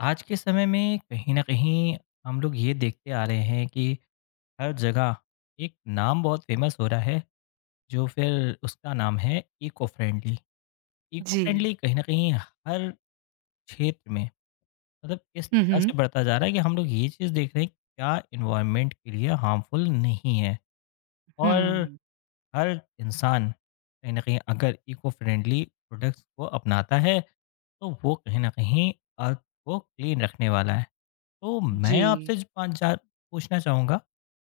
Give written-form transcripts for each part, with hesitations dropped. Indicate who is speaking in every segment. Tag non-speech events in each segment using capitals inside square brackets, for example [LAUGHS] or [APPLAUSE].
Speaker 1: आज के समय में कहीं न कहीं हम लोग ये देखते आ रहे हैं कि हर जगह एक नाम बहुत फ़ेमस हो रहा है, जो फिर उसका नाम है इको फ्रेंडली। इको
Speaker 2: जी।
Speaker 1: फ्रेंडली कहीं न कहीं हर क्षेत्र में मतलब इस
Speaker 2: हुँ,
Speaker 1: तरह
Speaker 2: हुँ।
Speaker 1: से बढ़ता जा रहा है कि हम लोग ये चीज़ देख रहे हैं कि क्या एनवायरनमेंट के लिए हार्मफुल नहीं है और
Speaker 2: हुँ।
Speaker 1: हर इंसान कहीं न कहीं अगर इको फ्रेंडली प्रोडक्ट्स को अपनाता है, तो वो कहीं न कहीं अर्थ को क्लीन रखने वाला है। तो
Speaker 2: जी।
Speaker 1: मैं आपसे ज पाँच चार पूछना चाहूँगा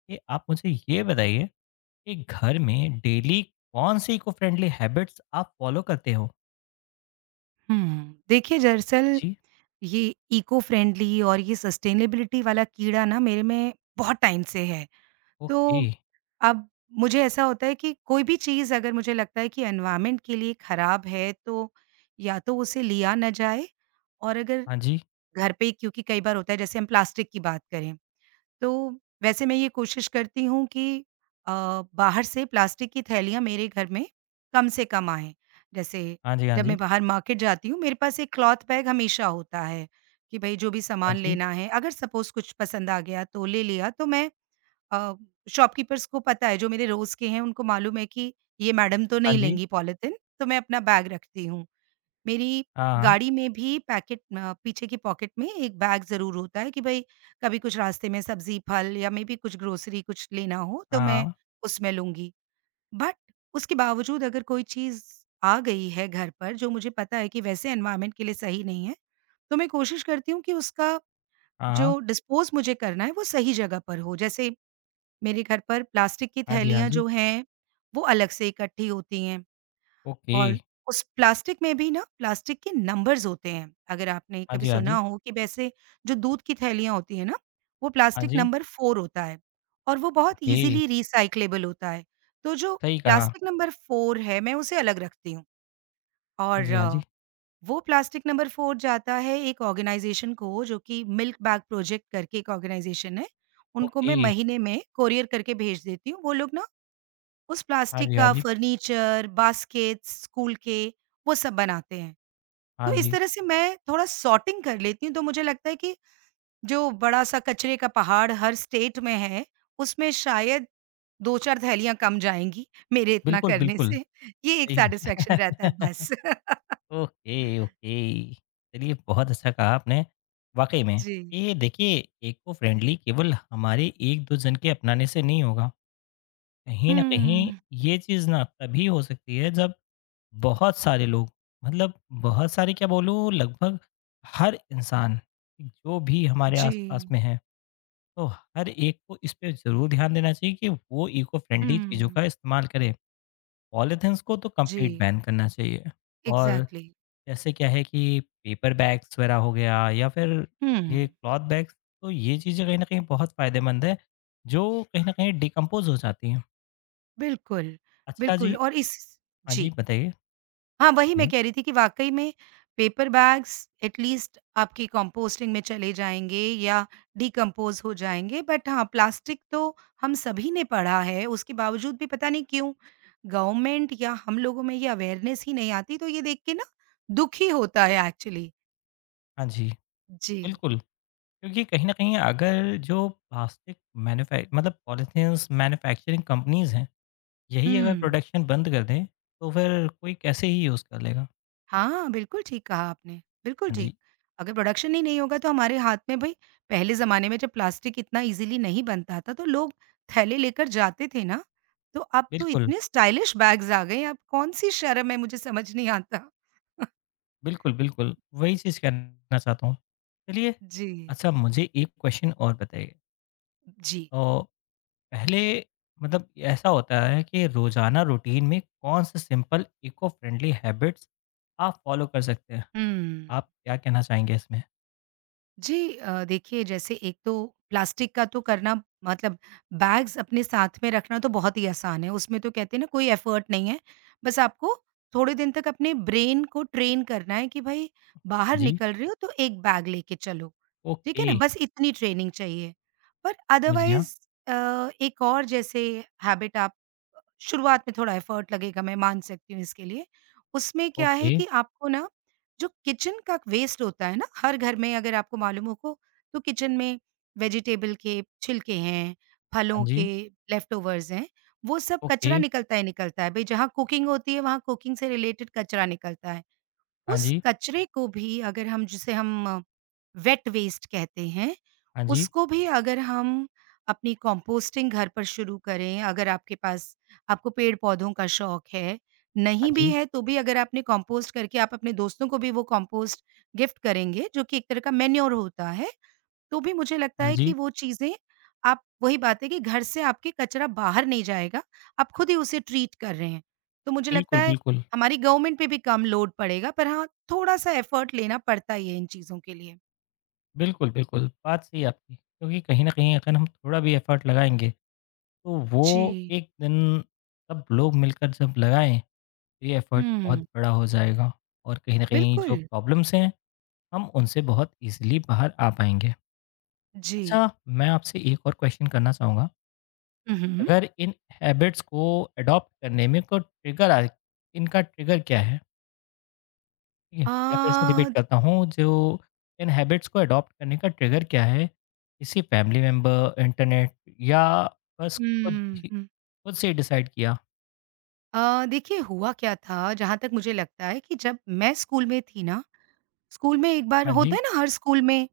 Speaker 1: कि आप मुझे ये बताइए कि घर में डेली कौन-सी इको-फ्रेंडली हैबिट्स आप फ़ॉलो करते हो?
Speaker 2: हुँ। देखिए, दरअसल
Speaker 1: जी।
Speaker 2: ये इको फ्रेंडली और ये सस्टेनेबिलिटी वाला कीड़ा ना मेरे में बहुत टाइम से है। तो
Speaker 1: ओके।
Speaker 2: अब मुझे ऐसा होता है कि कोई भी चीज़ अगर मुझे लगता है कि एनवायरनमेंट के लिए ख़राब है, तो या तो उसे लिया ना जाए, और अगर
Speaker 1: हाँ जी।
Speaker 2: घर पे, क्योंकि कई बार होता है, जैसे हम प्लास्टिक की बात करें, तो वैसे मैं ये कोशिश करती हूँ कि अ, बाहर से प्लास्टिक की थैलियाँ मेरे घर में कम से कम आएँ। जैसे
Speaker 1: हाँ जी, हाँ
Speaker 2: जब
Speaker 1: जी।
Speaker 2: मैं बाहर मार्केट जाती हूँ, मेरे पास एक क्लॉथ बैग हमेशा होता है कि भई जो भी
Speaker 1: हाँ
Speaker 2: सामान
Speaker 1: जी,
Speaker 2: लेना है, अगर सपोज़ कुछ पसंद आ गया तो ले लिया, तो मैं अ, शॉपकीपर्स को पता है, जो मेरे रोज़ के हैं, उनको मालूम है कि ये मैडम तो
Speaker 1: हाँ
Speaker 2: नहीं
Speaker 1: जी।
Speaker 2: लेंगी पॉलीथिन, तो मैं अपना बैग रखती हूँ। मेरी
Speaker 1: हाँ, हाँ।
Speaker 2: गाड़ी में भी पैकेट, पीछे की पॉकेट में एक बैग ज़रूर होता है कि भई कभी कुछ रास्ते में सब्ज़ी, फल या मेबी कुछ ग्रोसरी कुछ लेना हो तो
Speaker 1: हाँ,
Speaker 2: मैं
Speaker 1: हाँ।
Speaker 2: उसमें लूँगी। बट उसके बावजूद अगर कोई चीज़ आ गई है घर पर, जो मुझे पता है कि वैसे एनवायरनमेंट के लिए सही नहीं है, तो मैं कोशिश करती हूँ कि उसका
Speaker 1: हाँ
Speaker 2: जो डिस्पोज़ मुझे करना है, वो सही जगह पर हो। जैसे मेरे घर पर प्लास्टिक की
Speaker 1: हाँ जी, हाँ
Speaker 2: थैलियाँ
Speaker 1: जी।
Speaker 2: जो हैं, वो अलग से इकट्ठी होती हैं।
Speaker 1: ओके।
Speaker 2: और उस प्लास्टिक में भी ना प्लास्टिक के नंबर्स होते हैं। अगर आपने
Speaker 1: हाँ
Speaker 2: कभी
Speaker 1: जी, हाँ
Speaker 2: सुना
Speaker 1: जी।
Speaker 2: हो कि वैसे जो दूध की थैलियाँ होती हैं ना, वो
Speaker 1: हाँ
Speaker 2: प्लास्टिक
Speaker 1: जी।
Speaker 2: नंबर 4 होता है, और वो बहुत
Speaker 1: ओके।
Speaker 2: ईज़िली रिसाइक्लेबल होता है। तो जो
Speaker 1: सही कहा।
Speaker 2: प्लास्टिक नंबर 4 है, मैं उसे अलग रखती हूँ,
Speaker 1: हाँ
Speaker 2: और
Speaker 1: जी, हाँ जी।
Speaker 2: वो प्लास्टिक नंबर 4 जाता है एक ऑर्गेनाइज़ेशन को, जो कि मिल्क बैग प्रोजेक्ट करके एक ऑर्गेनाइज़ेशन है। उनको मैं
Speaker 1: ओके।
Speaker 2: महीने में कोरियर करके भेज देती हूँ। वो लोग ना उस
Speaker 1: हाँ
Speaker 2: प्लास्टिक
Speaker 1: जी, हाँ
Speaker 2: का
Speaker 1: जी।
Speaker 2: फर्नीचर, बास्केट्स स्कूल के, वो सब बनाते हैं।
Speaker 1: हाँ
Speaker 2: तो इस
Speaker 1: जी।
Speaker 2: तरह से मैं थोड़ा सॉर्टिंग कर लेती हूँ, तो मुझे लगता है कि जो बड़ा-सा कचरे का पहाड़ हर स्टेट में है, उसमें शायद 2-4 थैलियाँ कम जाएँगी, मेरे इतना
Speaker 1: बिल्कुल,
Speaker 2: करने
Speaker 1: बिल्कुल।
Speaker 2: से। ये एक
Speaker 1: सही
Speaker 2: सैटिस्फैक्शन रहता है
Speaker 1: [LAUGHS]
Speaker 2: बस। [LAUGHS]
Speaker 1: Okay, okay. चलिए बहुत अच्छा कहा आपने, वाक़ई में।
Speaker 2: जी।
Speaker 1: ये देखिए इको फ्रेंडली केवल हमारे 1-2 जन के अपनाने से नहीं होगा। कहीं न कहीं
Speaker 2: हुँ।
Speaker 1: ये चीज़ ना तभी हो सकती है जब बहुत सारे लोग मतलब बहुत सारे क्या बोलूँ लगभग हर इंसान, जो भी हमारे
Speaker 2: जी।
Speaker 1: आस-पास में है, तो हर एक को इस पे ज़रूर ध्यान देना चाहिए कि वो इको फ्रेंडली चीज़ों
Speaker 2: हुँ।
Speaker 1: का इस्तेमाल करे। पॉलीथिन्स को तो कंप्लीट
Speaker 2: जी,
Speaker 1: बैन करना चाहिए और
Speaker 2: एग्ज़ैक्टली।
Speaker 1: जैसे क्या है कि पेपर बैग्स वगैरह हो गया या फिर ये
Speaker 2: हुँ।
Speaker 1: क्लॉथ बैग्स, तो ये चीज़ें कहीं न कहीं बहुत फ़ायदेमंद है, जो कहीं न कहीं डिकम्पोज़ हो जाती हैं।
Speaker 2: बिल्कुल,
Speaker 1: अच्छा जी
Speaker 2: बिल्कुल और इस।
Speaker 1: हाँ जी,
Speaker 2: जी।
Speaker 1: बताइए,
Speaker 2: हाँ, वही मैं
Speaker 1: बताइए।
Speaker 2: कह रही थी कि वाक़ई में पेपर बैग्स एट लीस्ट आपकी कंपोस्टिंग में चले जाएँगे या डिकम्पोज़ हो जाएँगे, बट हाँ, प्लास्टिक तो हम सभी ने पढ़ा है, उसके बावजूद भी पता नहीं क्यों गवर्नमेंट या हम लोगों में ये अवेयरनेस ही नहीं आती, तो ये देख के ना दुःख ही होता है एक्चुअली।
Speaker 1: हाँ जी,
Speaker 2: जी।
Speaker 1: बिल्कुल, क्योंकि कहीं न कहीं अगर जो प्लास्टिक मैन्युफै मतलब पॉलिथीन्स मैन्युफैक्चरिंग कंपनीज़ हैं, यही अगर
Speaker 2: हुँ।
Speaker 1: प्रोडक्शन बंद कर दें, तो फिर कोई कैसे ही यूज़ कर लेगा?
Speaker 2: हाँ, बिल्कुल ठीक कहा आपने, बिल्कुल
Speaker 1: हाँ जी,
Speaker 2: ठीक। अगर प्रोडक्शन ही नहीं होगा तो हमारे हाथ में भई, पहले ज़माने में जब प्लास्टिक इतना ईज़िली नहीं बनता था तो लोग थैले लेकर जाते थे ना, तो अब तो
Speaker 1: बिल्कुल,
Speaker 2: इतने स्टाइलिश बैग्स आ गए हैं, अब कौन-सी शर्म है, मुझे समझ नहीं आता। [LAUGHS]
Speaker 1: बिल्कुल, बिल्कुल, वही चीज़ कहना चाहता हूँ। चलिए,
Speaker 2: जी,
Speaker 1: अच्छा मुझे एक क्वेश्चन और बताइए।
Speaker 2: जी।
Speaker 1: तो पहले मतलब ऐसा होता है कि रोजाना रूटीन में कौन से सिंपल इको फ्रेंडली हैबिट्स आप फॉलो कर सकते हैं?
Speaker 2: हुँ।
Speaker 1: आप क्या कहना चाहेंगे इसमें?
Speaker 2: जी, देखिए, जैसे एक तो प्लास्टिक का तो करना, मतलब बैग्स अपने साथ में रखना तो बहुत ही आसान है, उसमें तो कहते हैं ना, कोई एफर्ट नहीं है। बस आपको थोड़े दिन तक अपने ब्रेन को ट्रेन करना है कि भई
Speaker 1: हाँ
Speaker 2: बाहर
Speaker 1: जी,
Speaker 2: निकल रहे हो तो एक बैग लेके चलो, ठीक है
Speaker 1: ओके,
Speaker 2: ना? बस इतनी ट्रेनिंग चाहिए। पर
Speaker 1: समझ गया।
Speaker 2: अदरवाइज़ एक और जैसे हैबिट आप, शुरुआत में थोड़ा एफर्ट लगेगा, मैं मान सकती हूँ इसके लिए। उसमें क्या है
Speaker 1: ओके,
Speaker 2: कि आपको ना जो किचन का वेस्ट होता है ना हर घर में, अगर आपको मालूम हो को, तो किचन में वेजिटेबल के छिलके हैं,
Speaker 1: हाँ
Speaker 2: फलों के
Speaker 1: जी,
Speaker 2: लेफ्ट ओवर्स हैं, वो सब
Speaker 1: ओके,
Speaker 2: कचरा निकलता ही निकलता है। भई जहाँ कुकिंग होती है वहाँ कुकिंग से रिलेटेड कचरा निकलता है।
Speaker 1: हाँ
Speaker 2: उस
Speaker 1: जी,
Speaker 2: कचरे को भी, अगर हम, जिसे हम वेट वेस्ट कहते हैं,
Speaker 1: हाँ जी,
Speaker 2: उसको भी अगर हम अपनी कंपोस्टिंग घर पर शुरू करें, अगर आपके पास, आपको पेड़-पौधों का शौक है,
Speaker 1: हाँ
Speaker 2: नहीं
Speaker 1: जी,
Speaker 2: भी है तो भी अगर आपने कंपोस्ट करके आप अपने दोस्तों को भी वो कंपोस्ट गिफ्ट करेंगे, जो कि एक तरह का मैन्योर होता है। तो भी मुझे लगता
Speaker 1: हाँ
Speaker 2: है
Speaker 1: जी।
Speaker 2: कि वो चीज़ें, आप, वही बात है कि घर से आपके कचरा बाहर नहीं जाएगा, आप खुद ही उसे ट्रीट कर रहे हैं। तो मुझे लगता
Speaker 1: बिल्कुल,
Speaker 2: है
Speaker 1: बिल्कुल,
Speaker 2: हमारी गवर्नमेंट पे भी कम लोड पड़ेगा, पर हाँ, थोड़ा-सा एफर्ट लेना पड़ता ही है इन चीज़ों के लिए।
Speaker 1: बिल्कुल, बिल्कुल, बात सही है आपकी क्योंकि कहीं न कहीं अगर हम थोड़ा भी एफर्ट लगाएँगे, तो वो
Speaker 2: जी।
Speaker 1: एक दिन सब लोग मिलकर जब लगाएँ, तो ये एफर्ट बहुत
Speaker 2: हुँ।
Speaker 1: बड़ा हो जाएगा और कहीं न कहीं
Speaker 2: बिल्कुल,
Speaker 1: जो प्रॉब्लम्स हैं हम उनसे बहुत ईज़िली बाहर आ पाएँगे।
Speaker 2: जी।
Speaker 1: अच्छा, मैं आपसे एक और क्वेश्चन करना चाहूँगा,
Speaker 2: हुँ, हुँ।
Speaker 1: अगर इन हैबिट्स को अडॉप्ट करने में कोई ट्रिगर आए, इनका ट्रिगर क्या है? ठीक है?
Speaker 2: अ,
Speaker 1: मैं फिर से रिपीट करता हूँ, जो इन हैबिट्स को अडॉप्ट करने का ट्रिगर क्या है? किसी फैमिली मेंबर, इंटरनेट या बस खुद
Speaker 2: हुँ,
Speaker 1: ही
Speaker 2: हुँ।
Speaker 1: खुद से ही डिसाइड किया?
Speaker 2: देखिए, हुआ क्या था, जहाँ तक मुझे लगता है कि जब मैं स्कूल में थी ना, स्कूल में एक बार
Speaker 1: हाँ
Speaker 2: होता
Speaker 1: जी,
Speaker 2: है ना हर स्कूल में,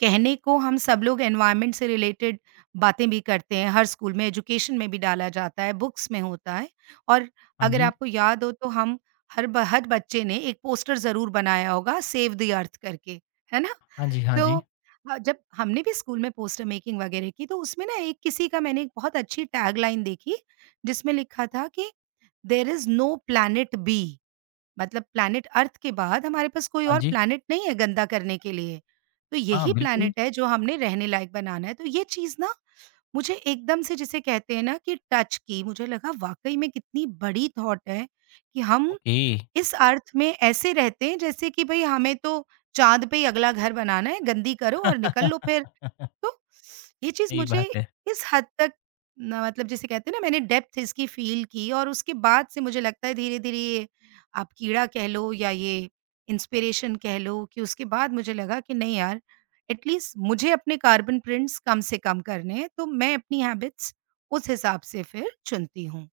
Speaker 2: कहने को हम सब लोग एनवायरनमेंट से रिलेटेड बातें भी करते हैं। हर स्कूल में एजुकेशन में भी डाला जाता है, बुक्स में होता है, और
Speaker 1: हाँ
Speaker 2: अगर
Speaker 1: जी,
Speaker 2: आपको याद हो तो हम, हर बच्चे ने एक पोस्टर ज़रूर बनाया होगा सेव द अर्थ करके, है ना?
Speaker 1: हाँ जी, हाँ
Speaker 2: तो
Speaker 1: जी,
Speaker 2: जब हमने भी स्कूल में पोस्टर मेकिंग वगैरह की, तो उसमें ना एक किसी का, मैंने एक बहुत अच्छी टैगलाइन देखी, जिसमें लिखा था कि there is no planet B. मतलब प्लैनेट अर्थ के बाद हमारे पास कोई
Speaker 1: हाँ
Speaker 2: और
Speaker 1: जी,
Speaker 2: प्लैनेट नहीं है गंदा करने के लिए। तो
Speaker 1: हाँ,
Speaker 2: यही
Speaker 1: बिल्कुल,
Speaker 2: प्लैनेट है जो हमने रहने लायक बनाना है। तो ये चीज़ ना, मुझे एकदम से, जिसे कहते हैं ना, कि टच की, मुझे लगा वाक़ई में कितनी बड़ी थॉट है कि हम
Speaker 1: ओके।
Speaker 2: इस अर्थ में ऐसे रहते हैं, जैसे कि भई हमें तो चाँद पे ही अगला घर बनाना है, गंदी करो और निकल लो
Speaker 1: [LAUGHS]
Speaker 2: फिर। तो ये चीज़
Speaker 1: सही
Speaker 2: मुझे,
Speaker 1: बात है,
Speaker 2: इस हद तक ना, मतलब जिसे कहते हैं ना, मैंने डेप्थ इसकी फ़ील की, और उसके बाद से मुझे लगता है धीरे-धीरे ये, आप कीड़ा कह लो या ये इंस्पिरेशन कह लो, कि उसके बाद मुझे लगा कि नहीं यार, एट लीस्ट मुझे अपने कार्बन प्रिंट्स कम से कम करने हैं, तो मैं अपनी हैबिट्स उस हिसाब से फिर चुनती हूँ।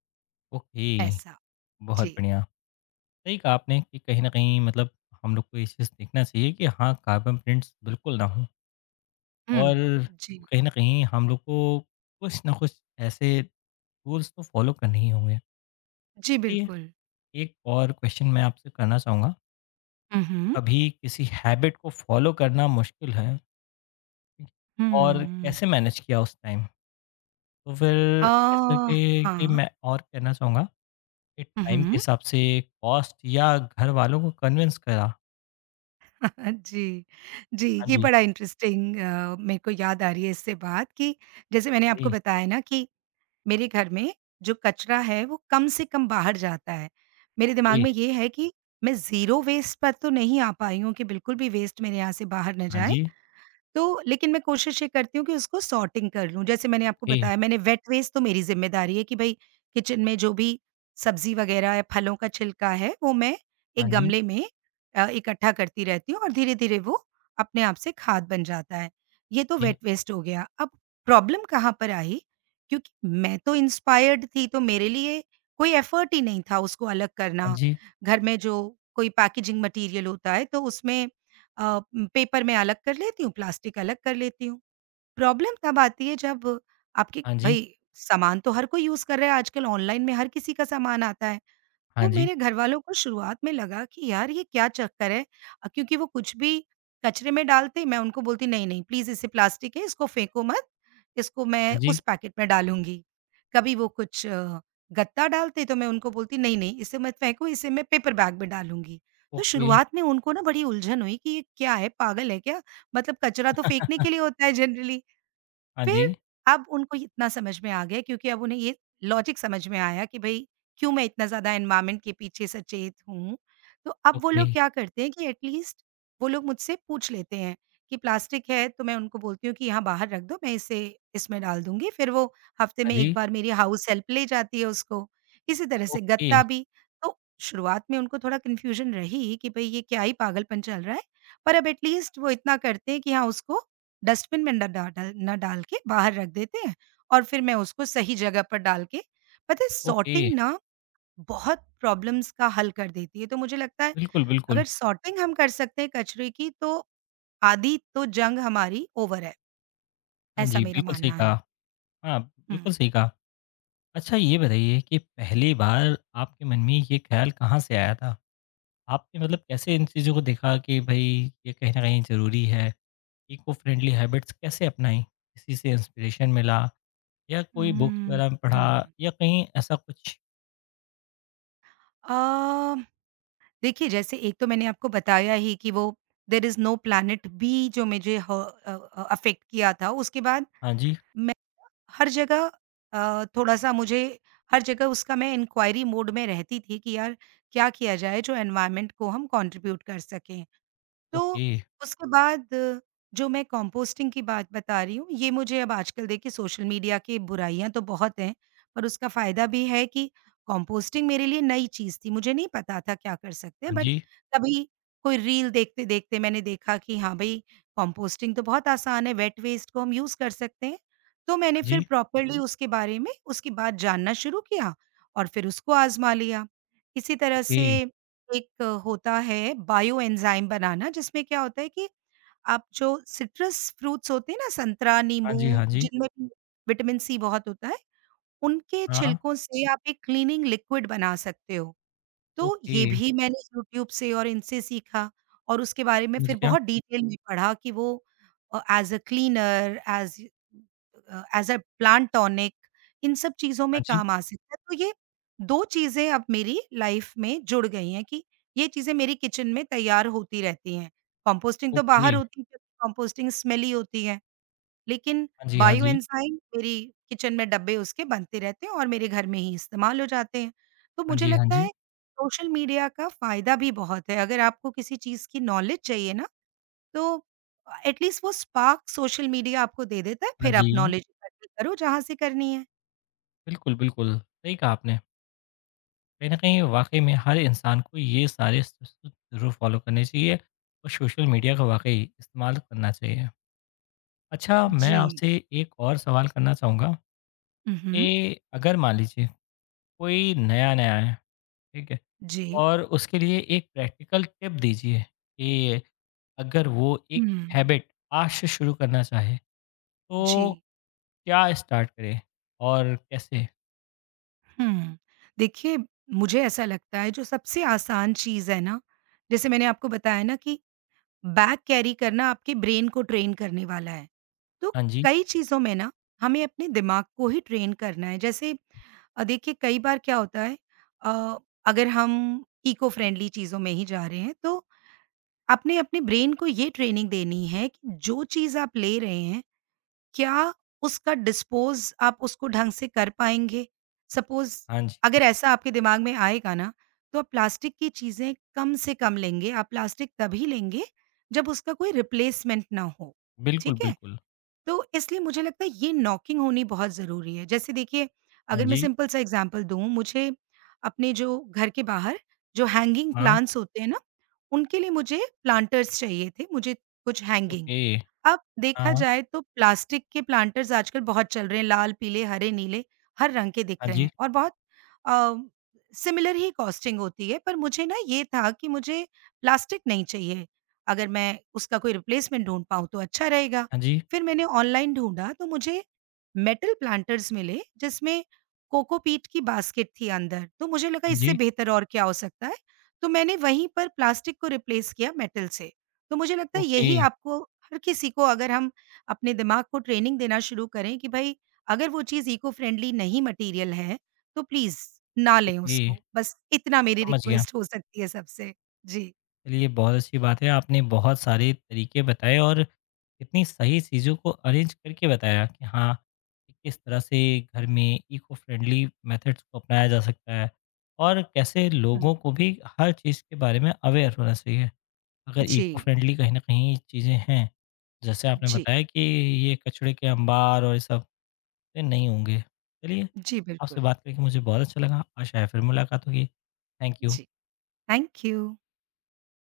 Speaker 1: ओके,
Speaker 2: ऐसा।
Speaker 1: बहुत
Speaker 2: जी।
Speaker 1: बढ़िया। सही कहा आपने कि कहीं न कहीं मतलब हम लोग को ये चीज़ देखना चाहिए कि हाँ, कार्बन प्रिंट्स बिल्कुल ना हों
Speaker 2: हुँ।
Speaker 1: और
Speaker 2: जी।
Speaker 1: कहीं न कहीं हम लोग को कुछ ना कुछ ऐसे रूल्स तो फ़ॉलो करने ही होंगे।
Speaker 2: जी,
Speaker 1: चलिए,
Speaker 2: बिल्कुल।
Speaker 1: एक और क्वेश्चन मैं आपसे करना चाहूँगा,
Speaker 2: हुँ, हुँ।
Speaker 1: कभी किसी हैबिट को फ़ॉलो करना मुश्किल है ठीक, और
Speaker 2: हुँ।
Speaker 1: कैसे मैनेज किया उस टाइम? तो फिर
Speaker 2: अ,
Speaker 1: जैसे कि
Speaker 2: हाँ।
Speaker 1: मैं और कहना चाहूँगा कि
Speaker 2: हुँ,
Speaker 1: टाइम के
Speaker 2: हुँ।
Speaker 1: हिसाब से कॉस्ट या घरवालों को कन्विंस करा?
Speaker 2: जी। जी,
Speaker 1: हाँ
Speaker 2: ये
Speaker 1: जी,
Speaker 2: बड़ा इंटरेस्टिंग, मेरे को याद आ रही है इससे बात, कि जैसे मैंने आपको
Speaker 1: जी,
Speaker 2: बताया ना कि मेरे घर में जो कचरा है वो कम से कम बाहर जाता है। मेरे दिमाग
Speaker 1: जी,
Speaker 2: में ये है कि मैं ज़ीरो वेस्ट पर तो नहीं आ पाई हूँ कि बिल्कुल भी वेस्ट मेरे यहाँ से बाहर ना
Speaker 1: हाँ
Speaker 2: जाए।
Speaker 1: जी,
Speaker 2: तो लेकिन मैं कोशिश ये करती हूँ कि उसको सॉर्टिंग कर लूँ। जैसे मैंने आपको
Speaker 1: ओके।
Speaker 2: बताया, मैंने वेट वेस्ट तो, मेरी ज़िम्मेदारी है कि भई किचन में जो भी सब्ज़ी वग़ैरह या फलों का छिलका है, वो मैं
Speaker 1: हाँ
Speaker 2: एक
Speaker 1: जी,
Speaker 2: गमले में इकट्ठा करती रहती हूँ, और धीरे-धीरे वो अपने आप से खाद बन जाता है। ये तो
Speaker 1: जी।
Speaker 2: वेट वेस्ट हो गया। अब प्रॉब्लम कहाँ पर आई, क्योंकि मैं तो इंस्पायर्ड थी, तो मेरे लिए कोई एफर्ट ही नहीं था उसको अलग
Speaker 1: हाँ
Speaker 2: करना।
Speaker 1: जी,
Speaker 2: घर में जो कोई पैकेजिंग मटीरियल होता है, तो उसमें अ, पेपर मैं अलग कर लेती हूँ, प्लास्टिक अलग कर लेती हूँ। प्रॉब्लम तब आती है जब आपकी,
Speaker 1: हाँ जी,
Speaker 2: भई सामान तो हर कोई यूज़ कर रहा है आजकल, ऑनलाइन में हर किसी का सामान आता है।
Speaker 1: हाँ
Speaker 2: तो
Speaker 1: जी,
Speaker 2: मेरे घरवालों को शुरुआत में लगा कि यार ये क्या चक्कर है, क्योंकि वो कुछ भी कचरे में डालते, मैं उनको बोलती, नहीं नहीं, प्लीज इसे, प्लास्टिक है, इसको फेंको मत, इसको मैं
Speaker 1: हाँ
Speaker 2: उस
Speaker 1: जी,
Speaker 2: पैकेट में डालूंगी। कभी वो कुछ गत्ता डालते, तो मैं उनको बोलती नहीं नहीं, इसे मत फेंको, इसे मैं पेपर बैग में डालूंगी। तो
Speaker 1: ओके,
Speaker 2: शुरुआत में उनको ना बड़ी उलझन हुई कि ये क्या है, पागल है क्या, मतलब कचरा तो फेंकने के लिए होता है जनरली।
Speaker 1: हाँ
Speaker 2: फिर
Speaker 1: जी,
Speaker 2: अब उनको इतना समझ में आ गया, क्योंकि अब उन्हें ये लॉजिक समझ में आया कि भई क्यों मैं इतना ज़्यादा एनवायरनमेंट के पीछे सचेत हूँ। तो अब वो
Speaker 1: ओके,
Speaker 2: लोग क्या करते हैं कि एटलीस्ट वो लोग मुझसे पूछ लेते हैं कि प्लास्टिक है, तो मैं उनको बोलती हूँ कि यहाँ बाहर रख दो, मैं इसे इसमें डाल दूँगी। फिर वो, हफ्ते
Speaker 1: हाँ
Speaker 2: में 1
Speaker 1: जी,
Speaker 2: बार मेरी हाउस हेल्प ले जाती है उसको। इसी तरह से
Speaker 1: ओके,
Speaker 2: गत्ता भी। तो शुरुआत में उनको थोड़ा कन्फ्यूज़न रही कि भई ये क्या ही पागलपन चल रहा है। पर अब एटलीस्ट वो इतना करते हैं कि हाँ उसको डस्टबिन में ना डा डा ना डाल के बाहर रख देते हैं, और फिर मैं उसको सही जगह पर डाल के, पता है
Speaker 1: ओके।
Speaker 2: सॉर्टिंग ना बहुत प्रॉब्लम्स का हल कर देती है। तो मुझे लगता है
Speaker 1: बिल्कुल, बिल्कुल।
Speaker 2: अगर सॉर्टिंग हम कर सकते हैं कचरे की, तो आधी तो जंग हमारी ओवर है,
Speaker 1: हाँ
Speaker 2: ऐसा
Speaker 1: जी,
Speaker 2: मेरा
Speaker 1: बिल्कुल सही
Speaker 2: मानना है।
Speaker 1: कहा। हाँ,
Speaker 2: हुँ।
Speaker 1: बिल्कुल सही कहा। अच्छा ये बताइए कि पहली बार आपके मन में ये ख़्याल कहाँ से आया था? आपने मतलब कैसे इन चीज़ों को देखा कि भई ये कहीं न कहीं ज़रूरी है? इको फ्रेंडली हैबिट्स कैसे अपनाई? किसी से इंस्पिरेशन मिला या कोई बुक्स
Speaker 2: हुँ,
Speaker 1: वगैरह में पढ़ा
Speaker 2: हुँ।
Speaker 1: या कहीं ऐसा कुछ?
Speaker 2: अ, देखिए, जैसे एक तो मैंने आपको बताया ही कि वो there is no planet B जो मुझे अफ़ेक्ट किया था। उसके बाद
Speaker 1: हाँ जी,
Speaker 2: हर जगह थोड़ा-सा मुझे, हर जगह उसका मैं इंक्वायरी मोड में रहती थी कि यार, क्या किया जाए जो एनवायरनमेंट को हम कंट्रीब्यूट कर सकें। तो
Speaker 1: ओके,
Speaker 2: उसके बाद जो मैं कंपोस्टिंग की बात बता रही हूँ, ये मुझे अब आजकल देखिए, सोशल मीडिया की बुराइयाँ तो बहुत हैं, पर उसका फ़ायदा भी है कि कंपोस्टिंग मेरे लिए नई चीज़ थी, मुझे नहीं पता था क्या कर सकते हैं,
Speaker 1: हाँ
Speaker 2: बट
Speaker 1: जी,
Speaker 2: कभी कोई रील देखते-देखते मैंने देखा कि हाँ भई, कंपोस्टिंग तो बहुत आसान है, वेट वेस्ट को हम यूज़ कर सकते हैं। तो
Speaker 1: हाँ
Speaker 2: मैंने फिर
Speaker 1: जी,
Speaker 2: प्रॉपरली जी। उसके बारे में उसके बाद जानना शुरू किया और फिर उसको आज़मा लिया। इसी तरह
Speaker 1: ओके।
Speaker 2: से एक होता है बायो एंजाइम बनाना जिसमें क्या होता है कि आप जो सिट्रस फ्रूट्स होते हैं ना, संतरा,
Speaker 1: हाँ जी, हाँ
Speaker 2: नींबू,
Speaker 1: जी।
Speaker 2: जिनमें भी विटामिन सी बहुत होता है, उनके
Speaker 1: हाँ,
Speaker 2: छिलकों से आप एक क्लीनिंग लिक्विड बना सकते हो। तो
Speaker 1: ओके,
Speaker 2: ये भी मैंने यूट्यूब से और इनसे सीखा और उसके बारे में
Speaker 1: समझ
Speaker 2: फिर
Speaker 1: गया।
Speaker 2: बहुत डिटेल में पढ़ा कि वो as a cleaner, as a plant tonic, इन सब चीज़ों
Speaker 1: हाँ
Speaker 2: में
Speaker 1: जी,
Speaker 2: काम आ सकता है। तो ये 2 चीज़ें अब मेरी लाइफ में जुड़ गई हैं कि ये चीज़ें मेरी किचन में तैयार होती रहती हैं। कंपोस्टिंग तो
Speaker 1: ओके।
Speaker 2: बाहर होती है क्योंकि कंपोस्टिंग स्मेली होती है। लेकिन
Speaker 1: हाँ जी, हाँ
Speaker 2: बायो
Speaker 1: जी।
Speaker 2: एंज़ाइम मेरी किचन में डब्बे उसके बनते रहते हैं और मेरे घर में ही इस्तेमाल हो जाते हैं। तो
Speaker 1: हाँ
Speaker 2: मुझे
Speaker 1: जी, हाँ
Speaker 2: लगता
Speaker 1: जी।
Speaker 2: है सोशल मीडिया का फ़ायदा भी बहुत है। अगर आपको किसी चीज़ की नॉलेज चाहिए ना, तो एट लीस्ट वो स्पार्क सोशल मीडिया आपको दे देता है,
Speaker 1: हाँ
Speaker 2: फिर आप
Speaker 1: जी,
Speaker 2: नॉलेज इकट्ठी करो जहाँ से करनी है।
Speaker 1: बिल्कुल, बिल्कुल, सही कहा आपने। कहीं न कहीं वाक़ई में हर इंसान को ये सारे ज़रूर फ़ॉलो करने चाहिए और सोशल मीडिया का वाक़ई इस्तेमाल करना चाहिए। अच्छा, मैं
Speaker 2: जी।
Speaker 1: आपसे एक और सवाल करना चाहूँगा
Speaker 2: उहुँ।
Speaker 1: कि अगर मान लीजिए कोई नया-नया है, ठीक है?
Speaker 2: जी।
Speaker 1: और उसके लिए एक प्रैक्टिकल टिप दीजिए कि अगर वो एक
Speaker 2: हुँ।
Speaker 1: हैबिट आज से शुरू करना चाहे,
Speaker 2: जी।
Speaker 1: तो क्या स्टार्ट करें और कैसे?
Speaker 2: हुँ। देखिए, मुझे ऐसा लगता है जो सबसे आसान चीज़ है ना, जैसे मैंने आपको बताया ना कि बैग कैरी करना आपके ब्रेन को ट्रेन करने वाला है। तो
Speaker 1: हाँ जी,
Speaker 2: कई चीज़ों में ना, हमें अपने दिमाग को ही ट्रेन करना है। जैसे देखिए, कई बार क्या होता है, अ, अगर हम इको फ्रेंडली चीज़ों में ही जा रहे हैं तो आपने अपने ब्रेन को ये ट्रेनिंग देनी है कि जो चीज़ आप ले रहे हैं, क्या उसका डिस्पोज़ आप उसको ढंग से कर पाएँगे? सपोज़
Speaker 1: हाँ जी।
Speaker 2: अगर ऐसा आपके दिमाग में आएगा ना, तो आप प्लास्टिक की चीज़ें कम से कम लेंगे। आप प्लास्टिक तभी लेंगे जब उसका कोई रिप्लेसमेंट ना हो,
Speaker 1: बिल्कुल,
Speaker 2: ठीक है?
Speaker 1: बिल्कुल।
Speaker 2: तो इसलिए मुझे लगता है ये नॉकिंग होनी बहुत ज़रूरी है। जैसे देखिए,
Speaker 1: हाँ
Speaker 2: अगर मैं
Speaker 1: जी,
Speaker 2: सिंपल सा एग्ज़ाम्पल दूँ, मुझे अपने जो घर के बाहर जो हैंगिंग
Speaker 1: हाँ,
Speaker 2: प्लांट्स होते हैं ना, उनके लिए मुझे प्लांटर्स चाहिए थे, मुझे कुछ हैंगिंग।
Speaker 1: ओके।
Speaker 2: अब
Speaker 1: हाँ,
Speaker 2: देखा
Speaker 1: हाँ।
Speaker 2: जाए तो प्लास्टिक के प्लांटर्स आजकल बहुत चल रहे हैं, लाल, पीले, हरे, नीले, हर रंग के दिख
Speaker 1: हाँ
Speaker 2: रहे
Speaker 1: जी,
Speaker 2: हैं और बहुत अ, सिमिलर ही कॉस्टिंग होती है, पर मुझे ना ये था कि मुझे प्लास्टिक नहीं चाहिए, अगर मैं उसका कोई रिप्लेसमेंट ढूँढ पाऊँ तो अच्छा रहेगा।
Speaker 1: हाँ जी,
Speaker 2: फिर मैंने ऑनलाइन ढूँढा तो मुझे मेटल प्लांटर्स मिले, जिसमें कोकोपीट की बास्केट थी अंदर, तो मुझे लगा
Speaker 1: हाँ
Speaker 2: इससे
Speaker 1: जी।
Speaker 2: बेहतर और क्या हो सकता है? तो मैंने वहीं पर प्लास्टिक को रिप्लेस किया मेटल से, तो मुझे लगता है
Speaker 1: ओके,
Speaker 2: यही आपको, हर किसी को, अगर हम अपने दिमाग को ट्रेनिंग देना शुरू करें कि भाई, अगर वो चीज़ इको फ्रेंडली नहीं मटेरियल है तो प्लीज़ ना लें
Speaker 1: ओके,
Speaker 2: उसको। बस इतना मेरी
Speaker 1: समझ गया।
Speaker 2: रिक्वेस्ट हो सकती है सबसे। जी।
Speaker 1: चलिए बहुत अच्छी बात है, आपने बहुत सारे तरीके बताए और इतनी सही चीज़ों को अरेंज करके बताया कि हाँ, कि किस तरह से घर में इको फ्रेंडली मेथड्स को अपनाया जा सकता है और कैसे लोगों
Speaker 2: हुँ।
Speaker 1: को भी हर चीज़ के बारे में अवेयर होना चाहिए। अगर इको
Speaker 2: जी,
Speaker 1: फ्रेंडली कहीं न कहीं चीज़ें हैं, जैसे आपने
Speaker 2: जी।
Speaker 1: बताया कि ये कचड़े के अंबार और ये सब ये नहीं होंगे। चलिए,
Speaker 2: जी,
Speaker 1: आपसे
Speaker 2: बिल्कुल।
Speaker 1: बात करके मुझे बहुत अच्छा लगा, आशा है फिर मुलाकात होगी। Thank you.
Speaker 2: जी। Thank you.